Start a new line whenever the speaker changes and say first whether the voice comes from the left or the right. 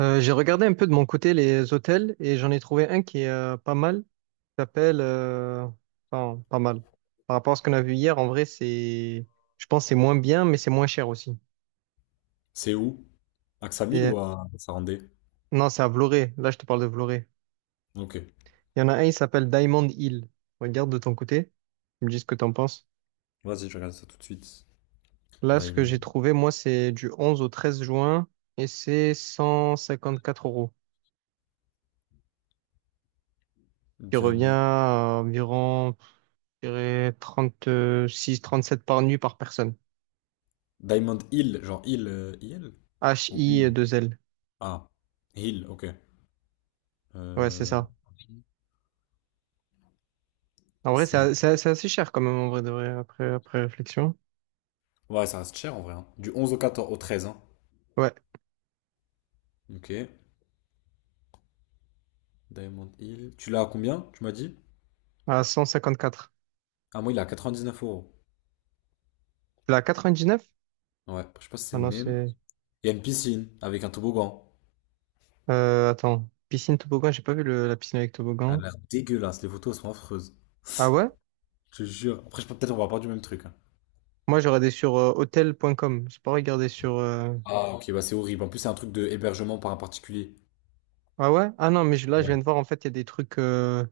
right: J'ai regardé un peu de mon côté les hôtels, et j'en ai trouvé un qui est pas mal, qui s'appelle enfin, pas mal. Par rapport à ce qu'on a vu hier, en vrai, c'est. Je pense que c'est moins bien, mais c'est moins cher aussi.
left: C'est où? À Ksamil ou
right: Et.
left: à Sarandé?
right: Non, c'est à Vloré. Là, je te parle de Vloré.
left: Ok.
right: Il y en a un, il s'appelle Diamond Hill. Regarde de ton côté. Tu me dis ce que t'en penses.
left: Vas-y, je regarde ça tout de suite.
right: Là, ce que
left: Diamond.
right: j'ai trouvé, moi, c'est du 11 au 13 juin, et c'est 154 euros. Qui revient
left: Diamond.
right: à environ, je dirais, 36-37 par nuit par personne.
left: Diamond Hill, genre Hill, IL? Ou Hill?
right: H-I-2-L.
left: Ah, Hill, ok.
right: Ouais, c'est
left: Euh,
right: ça. En vrai,
left: c'est...
right: c'est assez cher quand même, en vrai, de vrai, après réflexion.
left: Ouais, ça reste cher en vrai, hein. Du 11 au 14, au 13, hein.
right: Ouais,
left: Ok. Diamond Hill. Tu l'as à combien, tu m'as dit?
right: à 154.
left: Ah, moi, il est à 99 euros.
right: La 89?
left: Ouais, je sais pas si c'est
right: Ah
left: le
right: non,
left: même.
right: c'est.
left: Il y a une piscine avec un toboggan.
right: Attends, piscine toboggan, j'ai pas vu la piscine avec
left: Elle a
right: toboggan.
left: l'air dégueulasse, les photos elles sont affreuses.
right: Ah ouais?
left: Je te jure. Après, peut-être on va pas du même truc, hein.
right: Moi, j'ai regardé sur hotel.com. J'ai pas regardé sur.
left: Ah, ok, bah c'est horrible. En plus, c'est un truc de hébergement par un particulier.
right: Ah ouais? Ah non, mais là, je viens de voir, en fait, il y a des trucs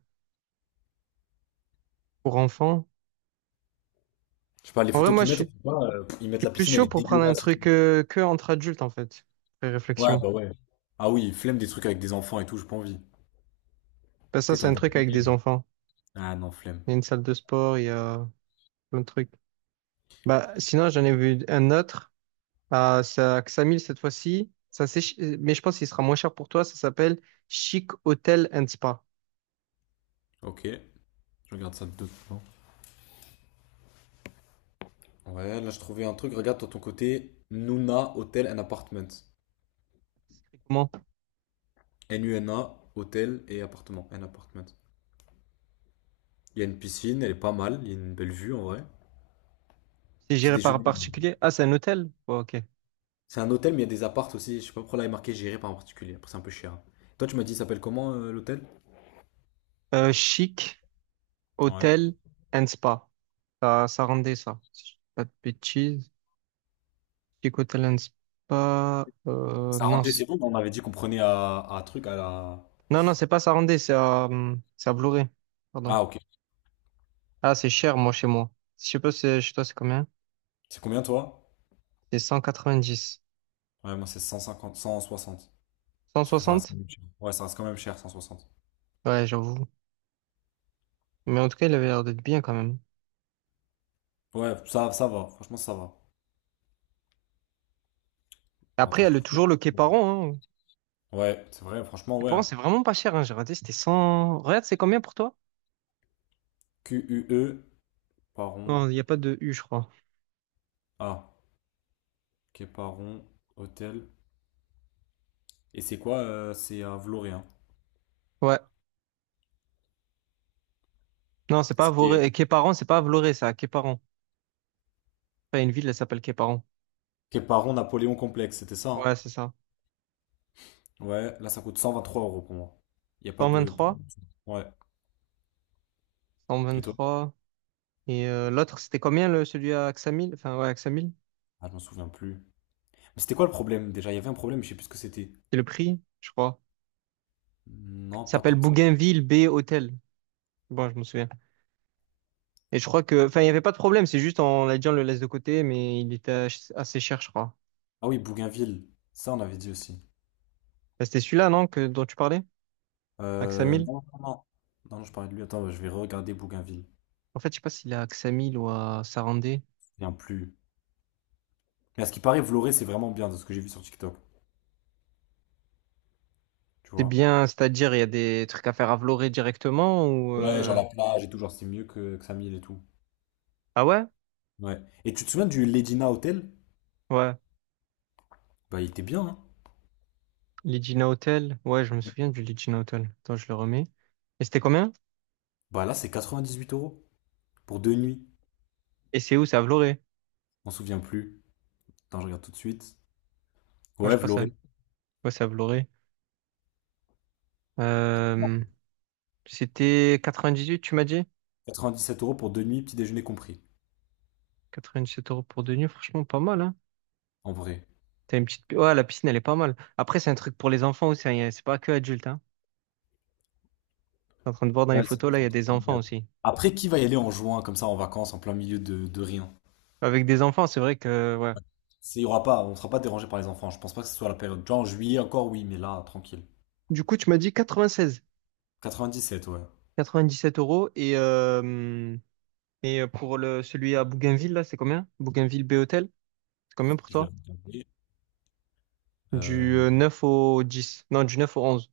right: pour enfants.
left: Je sais pas, les
right: En vrai,
left: photos
right: moi,
left: qu'ils
right: je
left: mettent,
right: suis,
left: on sait pas, ils
right: je
left: mettent
right: suis
left: la
right: plus
left: piscine, elle
right: chaud
left: est
right: pour prendre un
left: dégueulasse et
right: truc
left: tout.
right: que entre adultes, en fait, après
left: Ouais,
right: réflexion.
left: bah ouais. Ah oui, flemme des trucs avec des enfants et tout, j'ai pas envie.
right: Parce que ça,
left: T'es
right: c'est un
left: envie.
right: truc avec des enfants.
left: Ah non, flemme.
right: Il y a une salle de sport, il y a plein de trucs. Bah, sinon, j'en ai vu un autre c'est à Xamil cette fois-ci. Ça, mais je pense qu'il sera moins cher pour toi. Ça s'appelle Chic Hotel and Spa.
left: Ok, je regarde ça de deux plans. Ouais, là je trouvais un truc, regarde de ton côté. Nuna Hotel and Apartment.
right: Comment?
left: NUNA, hôtel et appartement. And apartment. Il y a une piscine, elle est pas mal, il y a une belle vue en vrai.
right: C'est
left: Petit
right: géré par un
left: déjeuner.
right: particulier? Ah, c'est un hôtel? Bon, ok.
left: C'est un hôtel, mais il y a des appartes aussi. Je sais pas pourquoi là il est marqué géré par un particulier. Après, c'est un peu cher. Toi, tu m'as dit, il s'appelle comment, l'hôtel?
right: Chic
left: Ouais.
right: Hotel and Spa. Ça rendait ça. Si je dis pas de bêtises. Chic Hotel and Spa.
left: Ça
right: Non,
left: rentrait, c'est bon, mais on avait dit qu'on prenait à truc à la.
right: non, non, c'est pas ça rendait. C'est à Vloré. Pardon.
left: Ah, ok.
right: Ah, c'est cher, moi, chez moi. Je sais pas, chez toi, c'est combien?
left: C'est combien toi?
right: C'est 190.
left: Ouais, moi c'est cent 160. Parce que ça reste quand
right: 160?
left: même cher. Ouais, ça reste quand même cher, 160.
right: Ouais, j'avoue. Mais en tout cas, il avait l'air d'être bien quand même.
left: Ouais, ça va. Franchement, ça va. Bon,
right: Après,
left: attends,
right: elle
left: je
right: a
left: trouve
right: toujours le Képaron, hein.
left: pas. Ouais, c'est vrai, franchement, ouais,
right: Képaron,
left: hein.
right: c'est vraiment pas cher, hein. J'ai regardé, c'était 100. Regarde, c'est combien pour toi?
left: QUE Paron,
right: Non, il n'y a pas de U, je crois.
left: A. Képaron, hôtel. Et c'est quoi? C'est à Vloré, hein.
right: Ouais. Non, c'est pas
left: C'était.
right: Voré. Képaron, c'est pas Vloré, ça. Képaron. Enfin, une ville, elle s'appelle Képaron.
left: Képaron, Napoléon Complexe, c'était ça, hein.
right: Ouais, c'est ça.
left: Ouais, là ça coûte 123 euros pour moi. Il n'y a pas de.
right: 123.
left: Ouais. Et toi?
right: 123. Et l'autre, c'était combien, celui à Axamil? Enfin, ouais, Axamil.
left: Ah, je m'en souviens plus. Mais c'était quoi le problème déjà? Il y avait un problème, je sais plus ce que c'était.
right: C'est le prix, je crois. Il
left: Non, pas
right: s'appelle
left: tant que ça.
right: Bougainville B Hôtel. Bon, je me souviens. Et je crois que, enfin, il n'y avait pas de problème, c'est juste on le laisse de côté, mais il était assez cher, je crois.
left: Ah oui, Bougainville. Ça, on avait dit aussi.
right: Bah, c'était celui-là, non, dont tu parlais? À Ksamil?
left: Non, non, non. Non, non, je parlais de lui. Attends, je vais regarder Bougainville. Je me
right: En fait, je sais pas s'il est à Ksamil ou à Sarandé.
left: souviens plus. Mais à ce qui paraît, Vloré, c'est vraiment bien de ce que j'ai vu sur TikTok. Tu
right: C'est
left: vois?
right: bien, c'est-à-dire, il y a des trucs à faire à Vlorë directement ou.
left: Ouais, genre la plage et tout, genre c'est mieux que Samil et tout.
right: Ah ouais?
left: Ouais. Et tu te souviens du Ledina Hotel?
right: Ouais.
left: Bah, il était bien, hein?
right: Legina Hotel. Ouais, je me
left: Ouais.
right: souviens du Legina Hotel. Attends, je le remets. Et c'était combien?
left: Bah là, c'est 98 euros pour deux nuits.
right: Et c'est où? C'est à Vloré.
left: On se souvient plus. Attends, je regarde tout de suite.
right: Ouais, je
left: Ouais,
right: crois ça.
left: Vloré.
right: Ouais, c'est à Vloré. Euh, C'était 98, tu m'as dit?
left: 7 euros pour deux nuits, petit déjeuner compris.
right: 97 € pour 2 nuits, franchement, pas mal, hein?
left: En vrai.
right: T'as une petite. Ouais, la piscine, elle est pas mal. Après, c'est un truc pour les enfants aussi, hein. C'est pas que adulte, hein. T'es en train de voir dans les
left: Ouais, c'est
right: photos,
left: vrai,
right: là, il
left: c'est
right: y
left: un
right: a
left: truc
right: des enfants
left: familial.
right: aussi.
left: Après, qui va y aller en juin, comme ça, en vacances, en plein milieu de rien?
right: Avec des enfants, c'est vrai que. Ouais.
left: Il y aura pas, on sera pas dérangé par les enfants. Je pense pas que ce soit la période. Genre en juillet encore, oui, mais là, tranquille.
right: Du coup, tu m'as dit 96,
left: 97, ouais.
right: 97 euros. Pour celui à Bougainville, là, c'est combien? Bougainville B-Hôtel, c'est combien pour
left: Je vais
right: toi?
left: regarder. Euh,
right: Du 9 au 10. Non, du 9 au 11.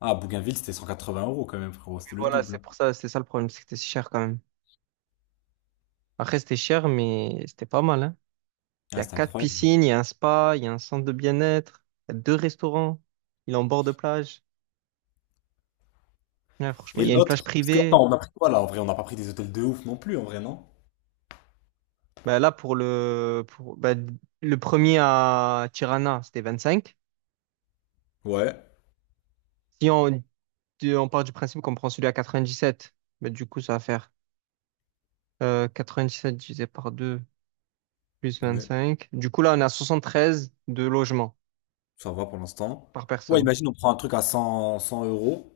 left: Ah, Bougainville, c'était 180 euros quand même, frérot.
right: Oui,
left: C'était le
right: voilà,
left: double,
right: c'est
left: hein.
right: pour ça, c'est ça le problème, c'est que c'était si cher quand même. Après, c'était cher, mais c'était pas mal, hein. Il y
left: Ah,
right: a
left: c'était
right: quatre
left: incroyable.
right: piscines, il y a un spa, il y a un centre de bien-être, il y a deux restaurants, il est en bord de plage. Ouais, franchement,
left: Et
right: il y a une plage
left: l'autre, parce que,
right: privée.
left: attends, on a pris quoi là? En vrai, on n'a pas pris des hôtels de ouf non plus, en vrai, non?
right: Bah, là, pour le premier à Tirana, c'était 25.
left: Ouais,
right: Si on, du- On part du principe qu'on prend celui à 97. Bah, du coup, ça va faire euh, 7 divisé par 2 plus
left: ouais,
right: 25. Du coup, là, on a 13 de logements
left: ça va pour l'instant.
right: par
left: Ouais,
right: personne.
left: imagine, on prend un truc à 100 100 euros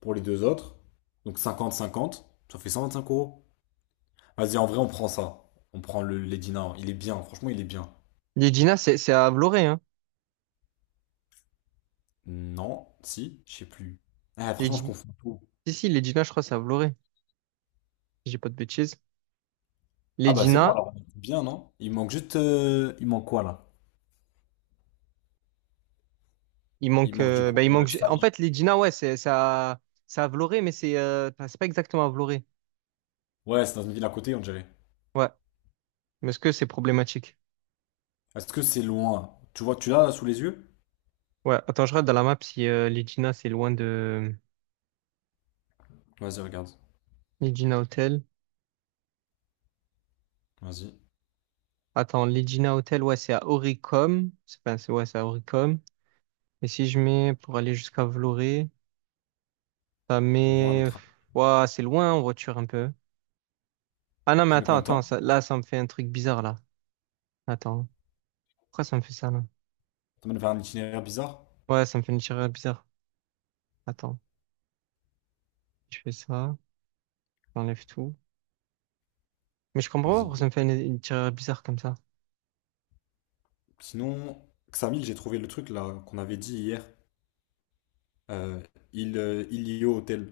left: pour les deux autres. Donc cinquante cinquante, ça fait 125 euros. Vas-y, en vrai, on prend ça. On prend le Lady Now. Il est bien, franchement, il est bien.
right: L'Edina, c'est à Vloré. Hein.
left: Non, si, je sais plus. Ah, franchement, je
right: L'Edina-
left: confonds tout.
right: Si, si, l'Edina, je crois, c'est à Vloré, si j'ai pas de bêtises.
left: Ah bah c'est bon
right: L'Edina,
left: alors, on est bien, non? Il manque quoi là?
right: il
left: Il
right: manque,
left: manque, du
right: euh,
left: coup,
right: bah, il manque. En
left: Samir.
right: fait, l'Edina, ouais, c'est à Vloré, mais c'est enfin, c'est pas exactement à Vloré.
left: Ouais, c'est dans une ville à côté, on dirait.
right: Ouais. Mais est-ce que c'est problématique?
left: Est-ce que c'est loin? Tu vois, tu l'as là, sous les yeux?
right: Ouais, attends, je regarde dans la map si Legina, c'est loin de
left: Vas-y, regarde.
right: Legina Hotel.
left: Vas-y,
right: Attends, Legina Hotel, ouais, c'est à Oricom. C'est pas, c'est, Ouais, c'est à Oricom. Et si je mets pour aller jusqu'à Vloré, ça
left: pour voir le
right: met.
left: train.
right: Ouais, c'est loin en voiture un peu. Ah non, mais
left: Ça met
right: attends,
left: combien de
right: attends,
left: temps?
right: là, ça me fait un truc bizarre, là. Attends. Pourquoi ça me fait ça, là?
left: Ça mène vers un itinéraire bizarre?
right: Ouais, ça me fait une tireur bizarre. Attends, je fais ça, j'enlève tout. Mais je comprends pas pourquoi ça
left: Vas-y.
right: me fait une tireur bizarre comme ça.
left: Sinon, Xamil, j'ai trouvé le truc là qu'on avait dit hier. Euh, Ilio Hotel.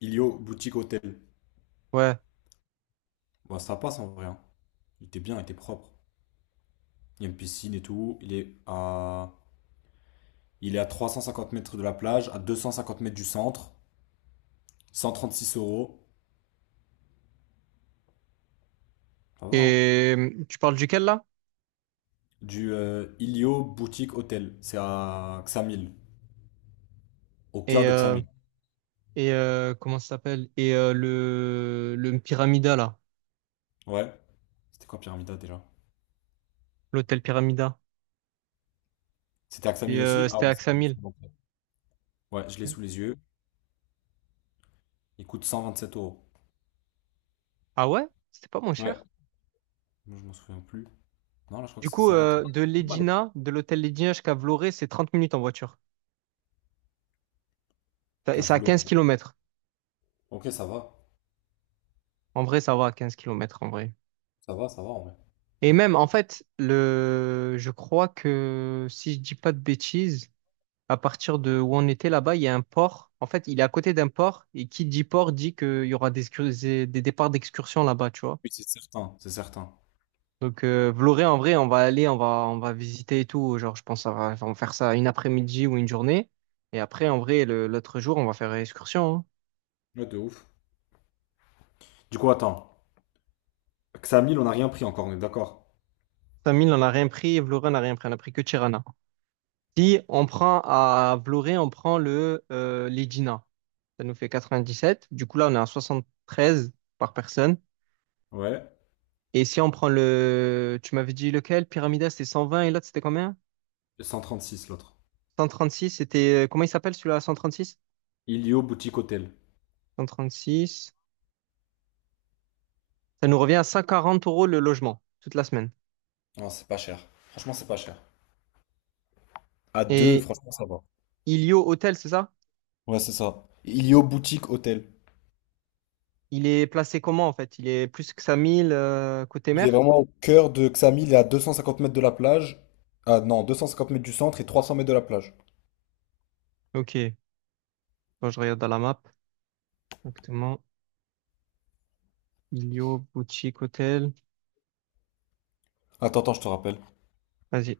left: Ilio Boutique Hotel.
right: Ouais.
left: Bah, ça passe en vrai, hein. Il était bien, il était propre. Il y a une piscine et tout. Il est à 350 mètres de la plage, à 250 mètres du centre. 136 euros. Ça va, hein.
right: Et tu parles duquel, là?
left: Du Ilio Boutique Hotel. C'est à Xamil. Au cœur
right: Et
left: de
right: euh,
left: Xamil.
right: Comment ça s'appelle? Et le Pyramida, là.
left: Ouais. C'était quoi Pyramida déjà?
right: L'hôtel Pyramida.
left: C'était à
right: Et
left: Xamil aussi? Ah
right: c'était
left: ouais,
right: à
left: c'est
right: Axamil.
left: c'est bon. Ouais, ouais, je l'ai sous les yeux. Il coûte 127 euros.
right: Ah ouais? C'était pas moins
left: Ouais.
right: cher.
left: Moi, je m'en souviens plus. Non, là, je crois
right: Du
left: que c'est
right: coup,
left: 127.
right: De l'hôtel Legina jusqu'à Vloré, c'est 30 minutes en voiture.
left: Je
right: Et c'est
left: cave
right: à
left: l'eau.
right: 15 km.
left: Ok, ça va.
right: En vrai, ça va à 15 km, en vrai.
left: Ça va, ça va en vrai.
right: Et même, en fait, je crois que, si je dis pas de bêtises, à partir de où on était là-bas, il y a un port. En fait, il est à côté d'un port. Et qui dit port dit qu'il y aura des, excurs- des départs d'excursion là-bas, tu vois.
left: Oui, c'est certain, c'est certain.
right: Donc Vloré, en vrai, on va aller, on va visiter et tout. Genre, je pense qu'on va faire ça une après-midi ou une journée. Et après, en vrai, l'autre jour, on va faire excursion. Hein.
left: Ouais, de ouf. Du coup, attends. Xamil, on n'a rien pris encore, on est d'accord.
right: Samil, on n'a rien pris, Vloré, on n'a rien pris, on n'a pris que Tirana. Si on prend à Vloré, on prend le l'Edina. Ça nous fait 97. Du coup, là, on est à 73 par personne.
left: Ouais.
right: Et si on prend tu m'avais dit lequel? Pyramida, c'était 120, et l'autre, c'était combien?
left: 136 l'autre.
right: 136, comment il s'appelle celui-là, 136?
left: Ilio Boutique Hotel.
right: 136. Ça nous revient à 140 € le logement, toute la semaine.
left: Non, c'est pas cher. Franchement, c'est pas cher. À deux,
right: Et
left: franchement, ça va.
right: Ilio Hôtel, c'est ça?
left: Ouais, c'est ça. Ilio Boutique Hôtel.
right: Il est placé comment en fait? Il est plus que 5000 côté
left: Il est
right: mer?
left: vraiment au cœur de Xamil, il est à 250 mètres de la plage. Ah non, 250 mètres du centre et 300 mètres de la plage.
right: Ok, bon, je regarde dans la map. Exactement. Ilio Boutique Hôtel.
left: Attends, attends, je te rappelle.
right: Vas-y.